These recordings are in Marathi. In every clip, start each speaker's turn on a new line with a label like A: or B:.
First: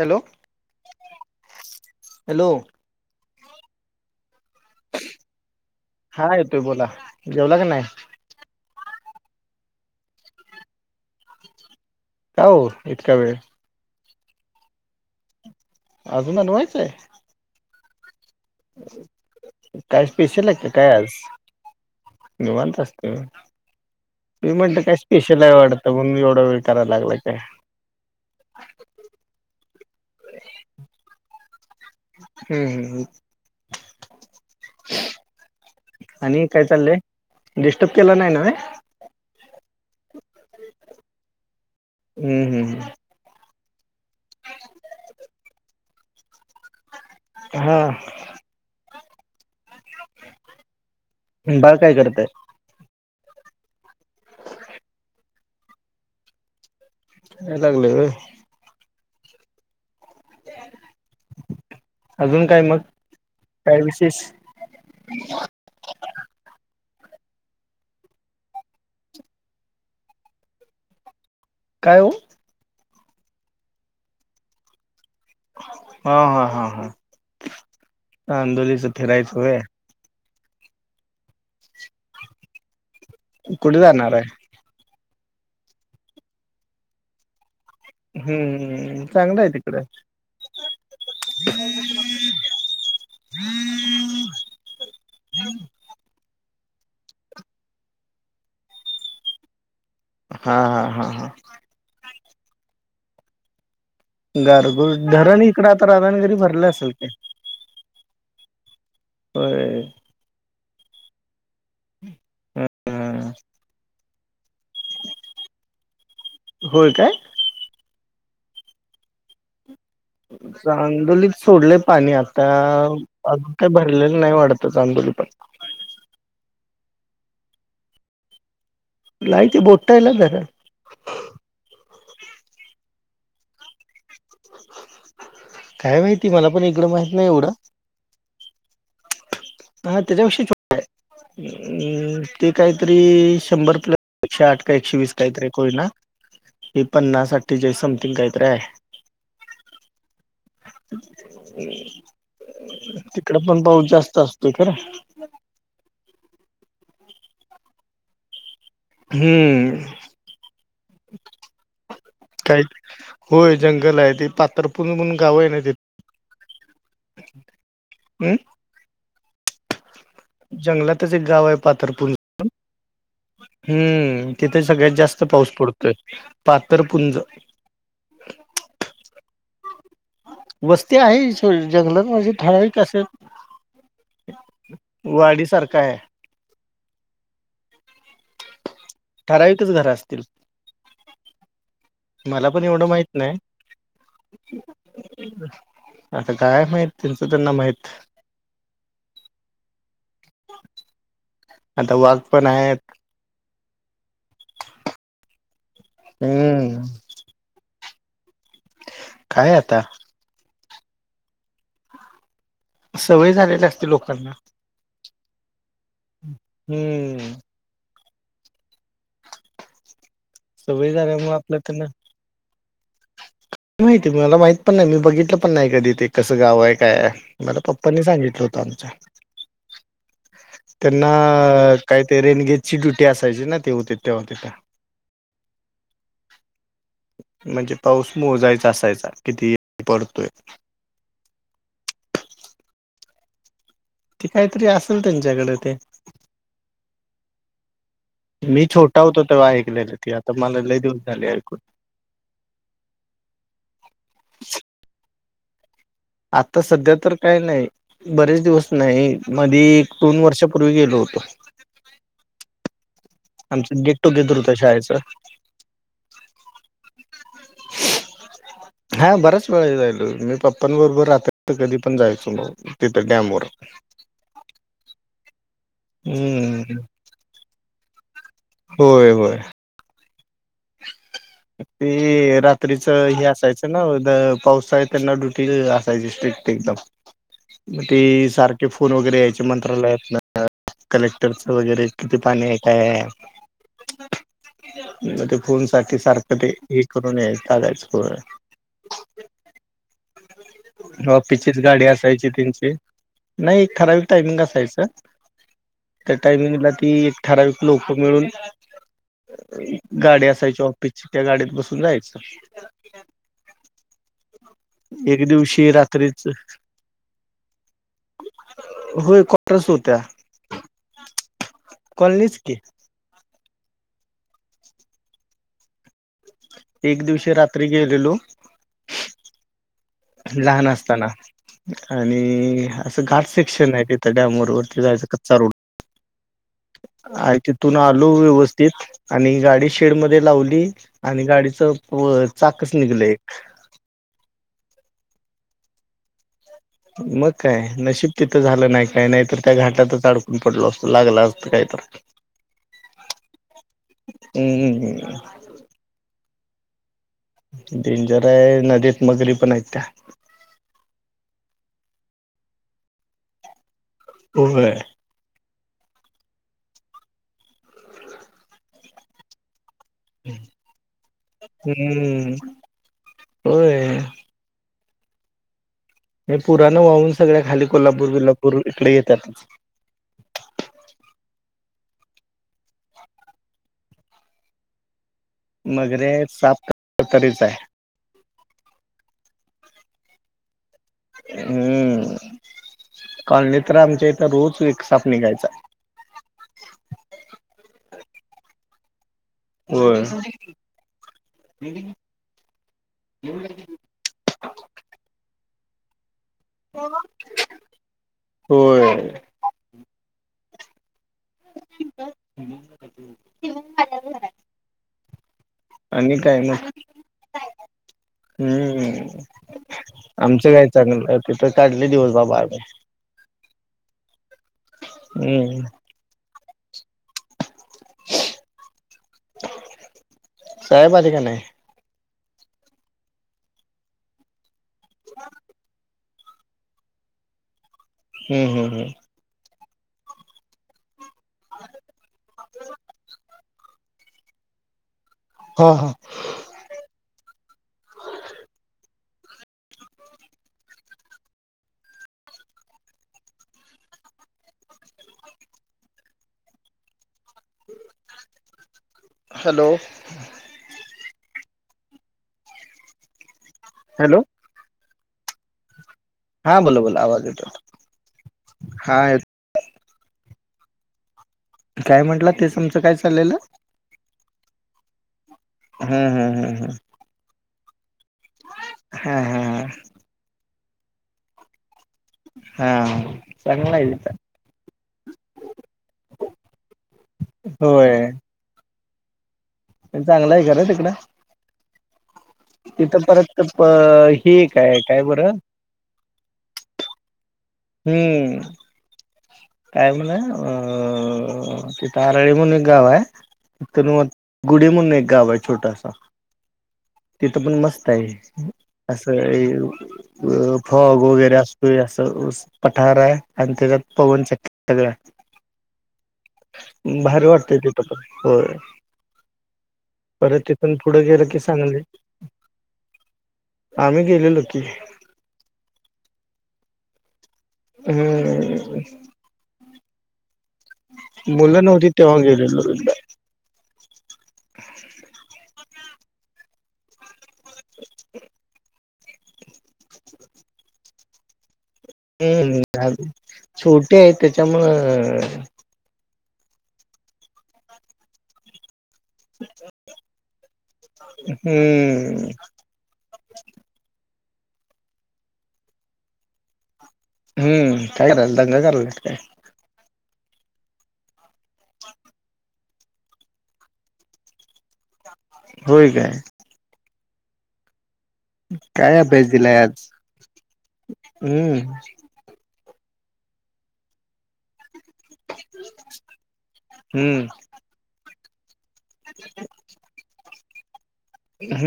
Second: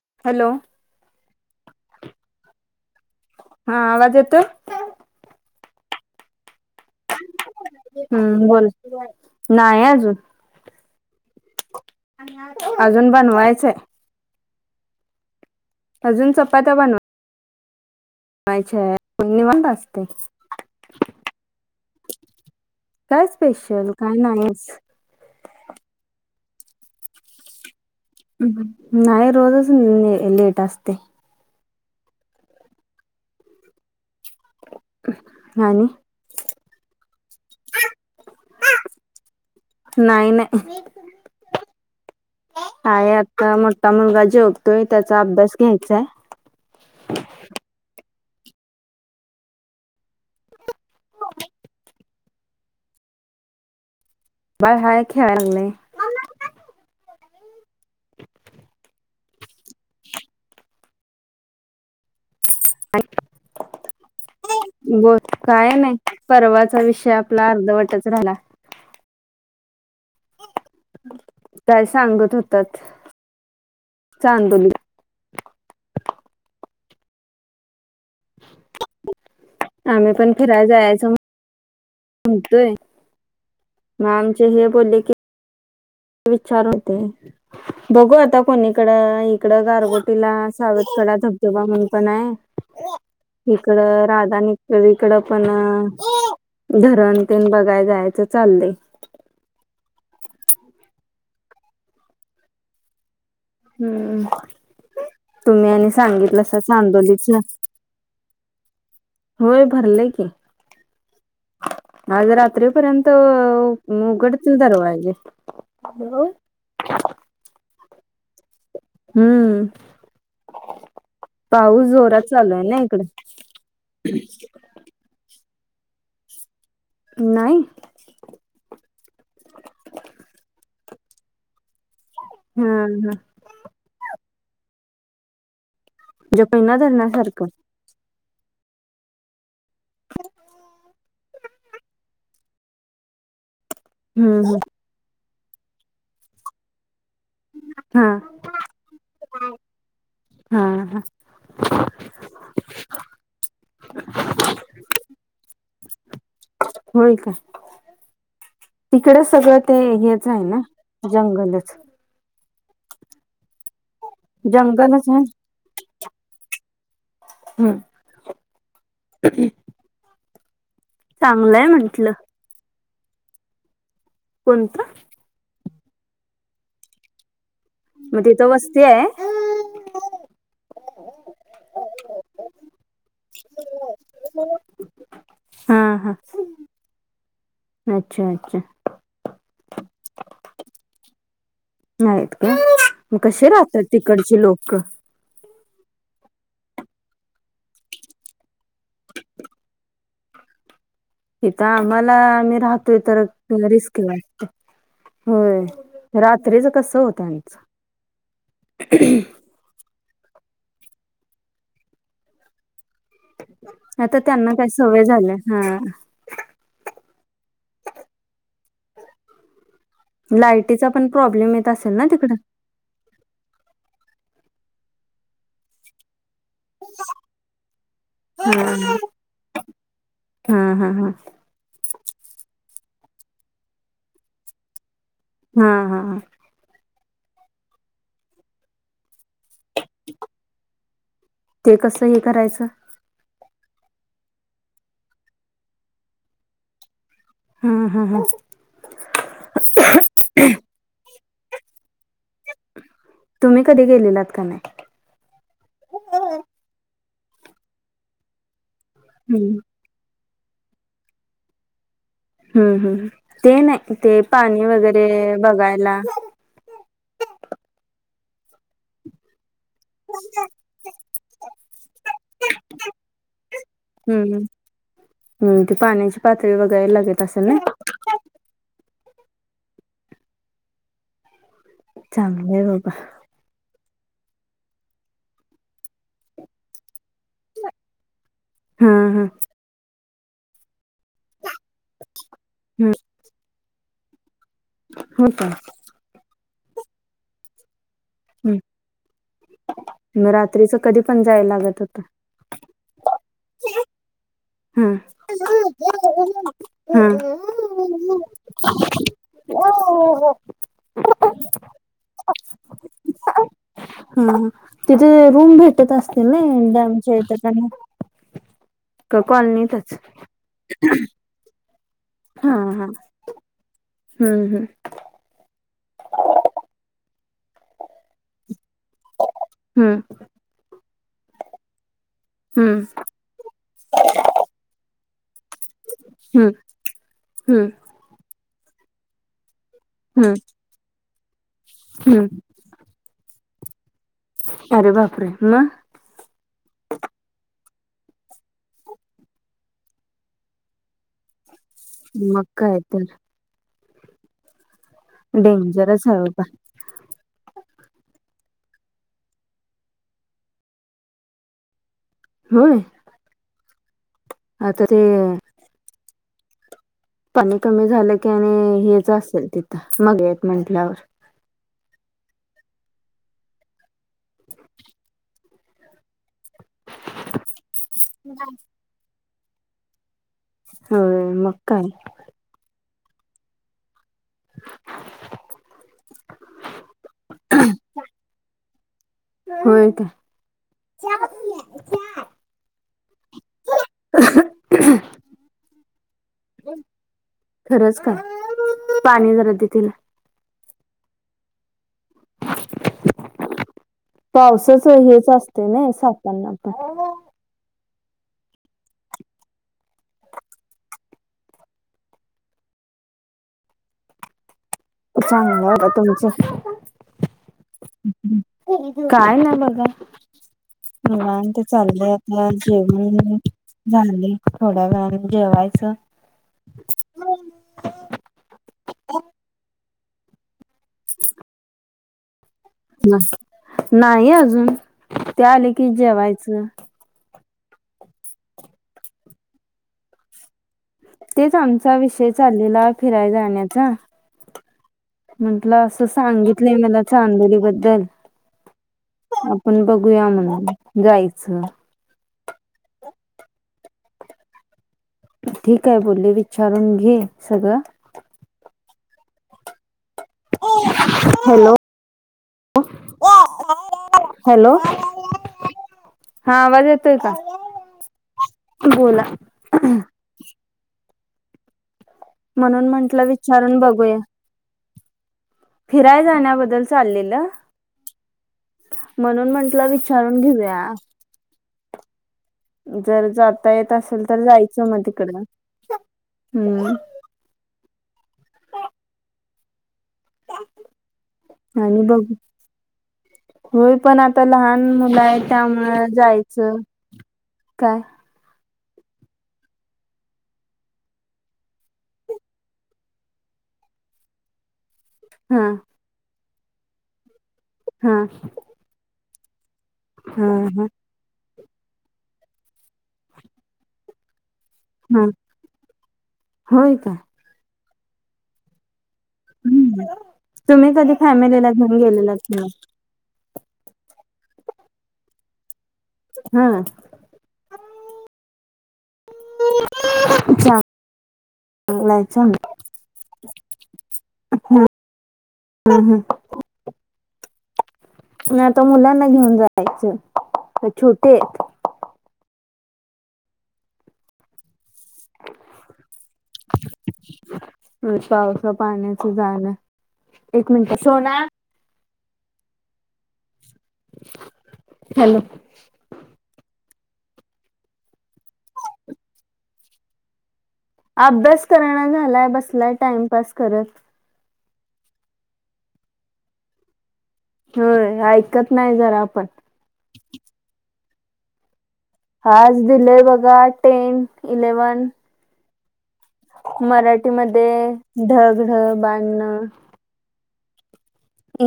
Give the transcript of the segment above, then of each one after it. A: हॅलो. हॅलो.
B: हा आवाज येतोय
A: हा येतोय बोला. जेवला का नाही?
B: हम्म. बोल? नाही अजून.
A: का हो
B: अजून
A: इतका वेळ
B: बनवायचंय.
A: अजून बनवायचाय?
B: बनवायच्या आहेत निवांत असते
A: काय स्पेशल आहे का काय आज? निवांत असत.
B: काय स्पेशल काय
A: मी
B: नाहीच
A: म्हटलं काय स्पे स्पेशल हाय वाटतं म्हणून एवढा वेळ कराय लागलाय काय.
B: नाही रोजच ले अ लेट असते.
A: हम् हम् ह.
B: नाही.
A: आणि काय चाललंय? डिस्टर्ब केला नाही नव्हे.
B: नाय नाही.
A: हम्म हम्म
B: आहे अजू जरा मोठा मुलगा जेवतोय. त्याचा अभ्यास घ्यायचाय.
A: हा. बाळ काय करतय?
B: बाळ हाय खेळाय लागलय.
A: खेळाय लागले व्हय. अजून काय मग? काय विशेष?
B: बो काय नाही. परवाचा विषय आपला अर्धवटच राहिला. काय सांगत होतात. चांदोलीत
A: हा हा हा हा चांदोलीच फिरायच होय.
B: आम्ही पण फिरायला जायाच म्हणतोय.
A: कुठे
B: म
A: जाणार आहे
B: आमचे हे बोलले की विचार होते. बघू आता कोणीकड
A: हम्म चांगलं आहे
B: इकडं
A: तिकडे
B: गारगोटीला सावतकडा धबधबा म्हणून पण आहे.
A: [unintelligible]
B: इकडं राधानगरी कड पण धरण तेन बघाय जायचं चाललंय.
A: हा हा हा हा
B: हम्म
A: गारगोळ धरण इकडं
B: तुम्ही
A: आता
B: आणि
A: राधानगरी
B: सांगितलासा
A: भरलं असेल की
B: चांदोलीच होय भरलय की, आज रात्रीपर्यंत मूघड तील दरवाजे, हो.
A: होय काय?
B: हम्म
A: चांदोलीत सोडलेय
B: पाऊस
A: पाणी
B: जोरात
A: आता
B: चालू आहे ना इकडे
A: अजून काय भरलेलं नाही वाडत चांदोली पण,
B: नाही.
A: लाईट बोटायला धरा,
B: हम्म हम.
A: काय माहिती
B: जे
A: मला पण
B: पैना
A: इकडं माहित नाही
B: धरणासारखं
A: एवढं, हा त्याच्या विषयी अम् ते काहीतरी शंभर
B: हम्म
A: प्लसशे,
B: हम्म.
A: आठ का एकशे वीस कायतरी कोयना, हे पन्नास अट अठ्ठेचाळीस
B: हा
A: समथिंग काहीतर हाय.
B: हा हा
A: तिकड पण पाऊस जास्त असतोय खरं.
B: होय का तिकड सगळं
A: हम्म
B: ते हेच आहे ना जंगलच.
A: काही ते होय जंगल आहे ते पातरपुन म्हनून गाव आहे ना ति
B: हम्
A: हम्म? जंगलातच एक गाव आहे, पाथरपुं
B: म्हंटलं
A: हम्म तिथे
B: कोणतं
A: सगळ्यात जास्त पाऊस पडतोय पाथरपुंज.
B: मग तिथं वस्ती आहे?
A: वस्ती आहे जंगलात म्हणजे ठरावीक अस वाडी सारखा
B: हा
A: आहे
B: हा अच्छा अच्छा.
A: ठराविकच घर असतील.
B: नाहीत
A: मला
B: काय,
A: पण एवढं माहित
B: मग
A: नाही
B: कसे राहतात तिकडचे लोक?
A: आता काय माहित त्यांचं त्यांना माहित.
B: इथ
A: आता
B: आम्हाला
A: वाघ पण
B: आम्ही
A: आहेत
B: राहतोय तर रिस्क वाटतंय. होय रात्रीच
A: हम्म
B: कस होत त्यांचं,
A: काय आता, सवय झाल्या
B: आता त्यांना काय सवय झाल्या हा.
A: हम्म.
B: लायटीचा
A: सवय
B: पण
A: झाल्यामुळे
B: प्रॉब्लेम
A: आपल्या
B: येत
A: त्यांना
B: असेल ना तिकड?
A: माहिती मला माहित पण नाही मी बघितलं पण नाही कधी ते कसं गाव आहे. काय मला पप्पनी सांगितलं
B: हा
A: होत आमच्या
B: हा हा
A: त्यांना
B: हा
A: अ काही ते रेनगेट ची ड्युटी असायची ना ते होते तेव्हा तिथ
B: हा, हा,
A: म्हणजे पाऊस मोजायचा असायचा, किती पडतोय?
B: ते कसं? हे करायचं?
A: ते काहीतरी असेल त्यांच्याकडे ते.
B: अं हं हं.
A: मी छोटा होतो तेव्हा ऐकलेलं, ती आता मला लयं दिवस झाली ऐकून.
B: तुम्ही कधी गेलेलात का नाही?
A: आता सध्या तर काय नाही, बरेच दिवस नाही,
B: हम्म
A: मधी दोन वर्षापूर्वी गेलो होतो.
B: हम्म, हम्, ते
A: आमचं
B: नाही
A: गेट
B: ते
A: टुगेदर होतं
B: पाणी
A: शाळेचं
B: वगैरे बघायला
A: हा बराच वेळा जायलो, मी पप्पांबरोबर रात्री. तिथं कधी पण जायचो, तिथं डॅमवर.
B: हम्म, हम्म. ते पाण्याची पातळी
A: हम्म
B: वगैरे लागत असेल ना.
A: होय, होय. ते
B: चांगलं आहे
A: रात्रीच
B: बाबा
A: हे असायचं. त्यांना द पावसाळ्यात त्यांना ड्युटी असायची स्ट्रिक एकदम मग ती सार ते
B: हा
A: फोन वगैरे
B: हा
A: याचे मंत्रालयातन कलेक्टरच वगैरे किती पाणी आहे? काय
B: हम्म
A: आहे? मग
B: हो
A: ते
B: का
A: फोनसाठी सारखं ते हे करून यायच चालायचं पुढं.
B: हम्म मग रात्रीच कधी पण जायला
A: ऑफिसचीच
B: लागत
A: गाडी
B: होत
A: असायची त्यांची, नाही ठराविक टाइमिंग असं जायचं,
B: हा
A: त्या टायमिंगला
B: हा
A: ती ठरावीक लोकं मिळून गाडी असायची ऑफिसची, त्या गाडीत बसून जायचं.
B: हा, हम्म, तिथे
A: एक
B: रूम
A: दिवशी
B: भेटत
A: रात्रीच
B: असतील ने डॅमच्या इथे, का नाही?
A: होय, कोटर्स होत्या, कॉलनीच
B: हा
A: की.
B: हा हम्म हम्.
A: एक दिवशी रात्री गेलेलो.
B: हम्म.
A: लहान असताना आणि
B: हम्म
A: असं घाट सेक्शन आहे ते. त्या डॅमवर वरती जायचा कचचा रोड,
B: हम्म
A: आणि
B: हम्म
A: तिथून आत आलो व्यवस्थित, आणि गाडी शेडमध्ये
B: हम्म
A: लावली, आणि गाडीच
B: हम्म
A: चाक कसं निघले एक.
B: अरे बापरे! मग?
A: मग काय, नशीब तिथं झालं नाही काय नाही, तर त्या घाटातच अडकून पडलो असतो, लागला असतं काय.
B: मग, काय तर.
A: हम्म्.
B: डेंजरस आहे बाबा.
A: डेंजर आहे, नदीत मगरी पण आहेत त्या.
B: होय!
A: होय
B: आता ते. पाणी कमी झालं की आणि हेच असेल तिथं, मगरी आहेत म्हंटल्यावर.
A: हम्म, होय. त्या पुराला वाहून सगळ्या खाली कोल्हापूर, विलापूर इकडे येतात.
B: होय मग काय. [inaudible]
A: मगरी आहेत, साप तरीच आहे.
B: ह [unintelligible] होय काय?
A: हम्म कॉलनी तर आमच्या इथं रोज एक साप निघायचा.
B: खरंच काय पाणी जरा दे तिला
A: व्हय.
B: पावसच हेच असतंय नी सापांना. पण
A: होय. [inaudible]
B: [inaudible]
A: आणि काय नाही. हम्मम.
B: काय ना बघा
A: तिथं
B: निवांत
A: काढले दिवस
B: चाललंय
A: बाबा
B: आता
A: आम्ही
B: जेवण झाले थोड्या वेळान
A: हम्म
B: जेवायचं.
A: साहेब आले का नाही?
B: नाही अजून ते आले की जेवायचं.
A: हम्म हम् हम्‌.
B: तेच आमचा विषय चालेला फिरायला जाण्याचा
A: हो
B: म्हंटलं
A: हो
B: असं सांगितलंय मला चांदोली बद्दल. आपण बघूया म्हणून जायचं. ठीक आहे बोले, विचारून घे सगळं.
A: हॅलो.
B: हॅलो.
A: हॅलो.
B: हॅलो. हा
A: बोला
B: आवाज
A: बोला
B: येतोय का?
A: येतो हा
B: बोला.
A: काय म्हंटलं तेच तुमचं
B: म्हणून
A: काय
B: म्हंटलं
A: चाललेलं
B: विचारून बघूया.
A: हम्म
B: फिराय
A: हम्म हम्म हम्म
B: जाण्याबद्दल चाललेलं,
A: हा
B: म्हणून
A: हा
B: म्हंटलं विचारू रून घेऊया.
A: हा
B: जर जाता
A: चांगला आहे
B: येत
A: तिथं
B: असेल तर, जायचं मग तिकडंन‌ हम्म.
A: होय. चांगलं हाय खरं तिकडं.
B: आणि बघू
A: तिथं परत प हे काय काय बरं?
B: त्यामुळ जायचं. काय
A: हम्म. काय म्हणे अ -आरळी म्हणून एक गाव आहे तिथून गुढी म्हणून एक गाव आहे
B: हा
A: छोटस. तिथं पण मस्त हाय,
B: हा
A: असं
B: हा हा
A: फॉग वगैरे अस. अस अस पठार हाय त्याच्यात पवन चक्की. सगळ्या
B: हा होय का
A: भारी वाटतंय तिथ पण होय.
B: हम्
A: परत तिथून
B: तुम्ही
A: पुढे
B: कधी
A: गेलं की
B: फॅमिलीला
A: सांगली
B: घेऊन गेलेलात नाही?
A: आम्ही गेलेलो की.
B: हा.
A: हम.
B: [inaudible]
A: मुलं नव्हतीत तेव्हा गेलेलो.
B: हा हा हा. तर मुलांना घेऊन जायचं ते छोटे आहेत
A: हम्म जाय छोटे आहेत त्याच्यामुंळ
B: पावसा पाण्यात जाण एक मिनिटं सोना
A: हम्म
B: हॅलो
A: हम्म काय कराल्यात दंगा कराल्यात काय
B: अभ्यास करना झालाय बसलाय टाइमपास करत
A: होय काय
B: होय हाय
A: काय अभ्यास दिलाय आज हम्
B: आज दिलेय बघा टेन इलेव्हन
A: [inaudible] हम्म
B: मराठीमध्ये ढग ढग बाण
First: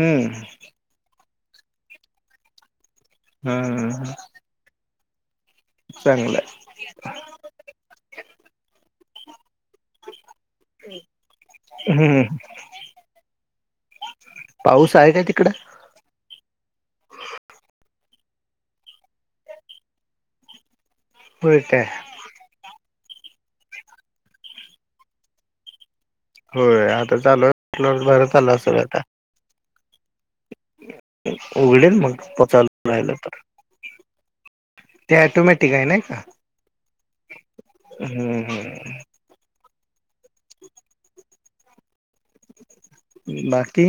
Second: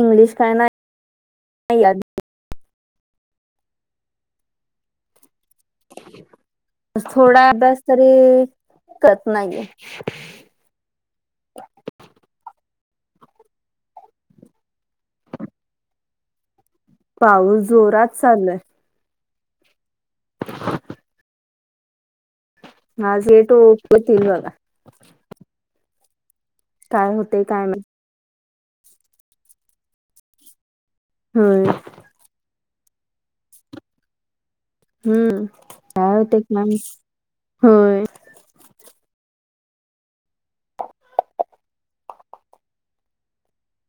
B: इंग्लिश काय नाही या
A: हम्म चांगलंये
B: थोडा अभ्यास तरी करत नाहीे ये
A: हम्म पाऊस आहे काय तिकड
B: पाऊस जोरात चालुये
A: होय काय
B: आज ओपन केली बघा
A: होय
B: काय
A: आता
B: होतय
A: चालू
B: काय माहित.
A: प्लग बर चाल असल आता
B: होय
A: उघडेल मग पचायला राहिलं तर ते
B: हम्म
A: ऑटोमॅटिक आहे नाही
B: काय
A: का
B: होतय काय माहित होय.
A: हम् बाकी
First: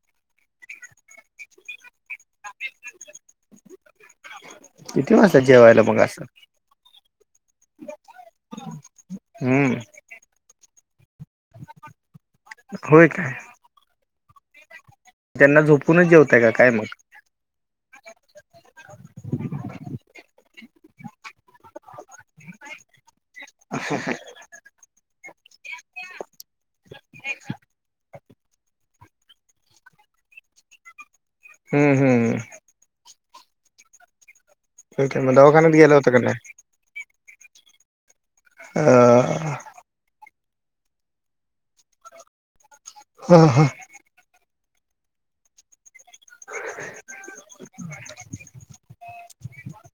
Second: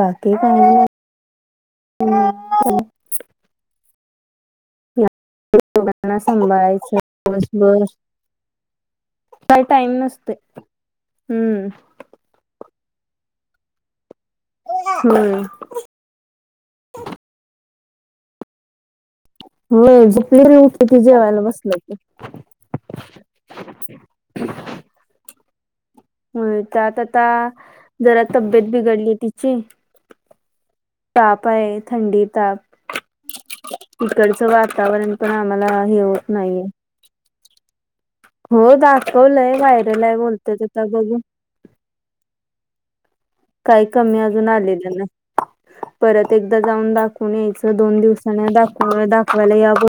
B: बाकी काही नाही हम्म हम्म
A: किती वाजली
B: दोघांना सांभाळायच दिवसभर काय
A: हम्म
B: टाईम नसतोय हम्म
A: होय काय
B: होय
A: त्यांना झोपूनच जेवताय का काय मग
B: व्हय झोपलेली उठली त जेवायला बसल की होय त्यात आता जरा तब्येत बिघडली तिची ताप आहे
A: हम्म
B: थंडी
A: हम्म
B: ताप तिकडचं वातावरण
A: ठीक आहे
B: पण
A: मग दवाखान्यात
B: आम्हाला
A: गेला
B: हे
A: होता का
B: होत
A: नाही
B: नाहीये हो
A: अ
B: दाखवलंय वायरल आहे बोलत्यात आता बघू
A: हम हम
B: काही कमी अजून आलेल नाही परत एकदा जाऊन दाव कोणी यायचं दोन दिवसांनी दाख दाखवायला या बोल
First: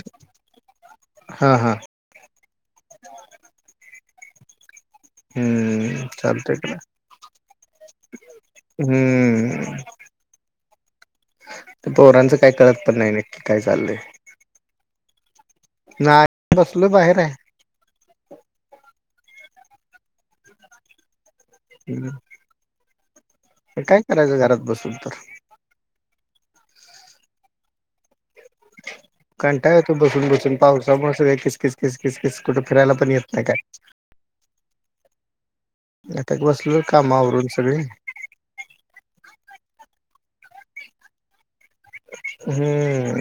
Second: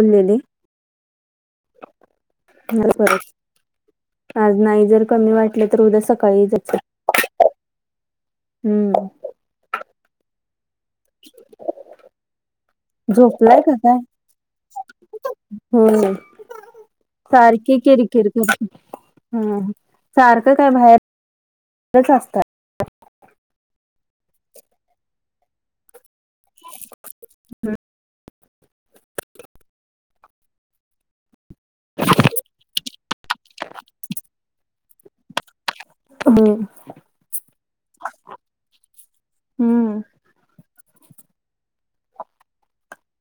B: बोललेले
A: हा हा
B: खरो खरच आज नाही जर कमी वाटलं तर उद्या
A: हम्म
B: सकाळी
A: चालतंय का
B: जात हम्म
A: हम्म पोरांचं काय कळत पण नाही, नक्की काय चाललंय?
B: हं
A: नाही बसलो बाहेर
B: सारखी कीरि किर करतय हं सारखं काय बाहेर इथंच
A: आहे
B: असतय.
A: काय करायचं घरात बसून तर?
B: हम्म
A: कंटाळा येतोय बसून बसून पावसामुळं सगळं किच किचकीच किचकीच कुठ फिरायला पण येत नाही काय. आता काय
B: हम्म
A: बसलोय काम आवरून सगळी
B: हम्म
A: हम्म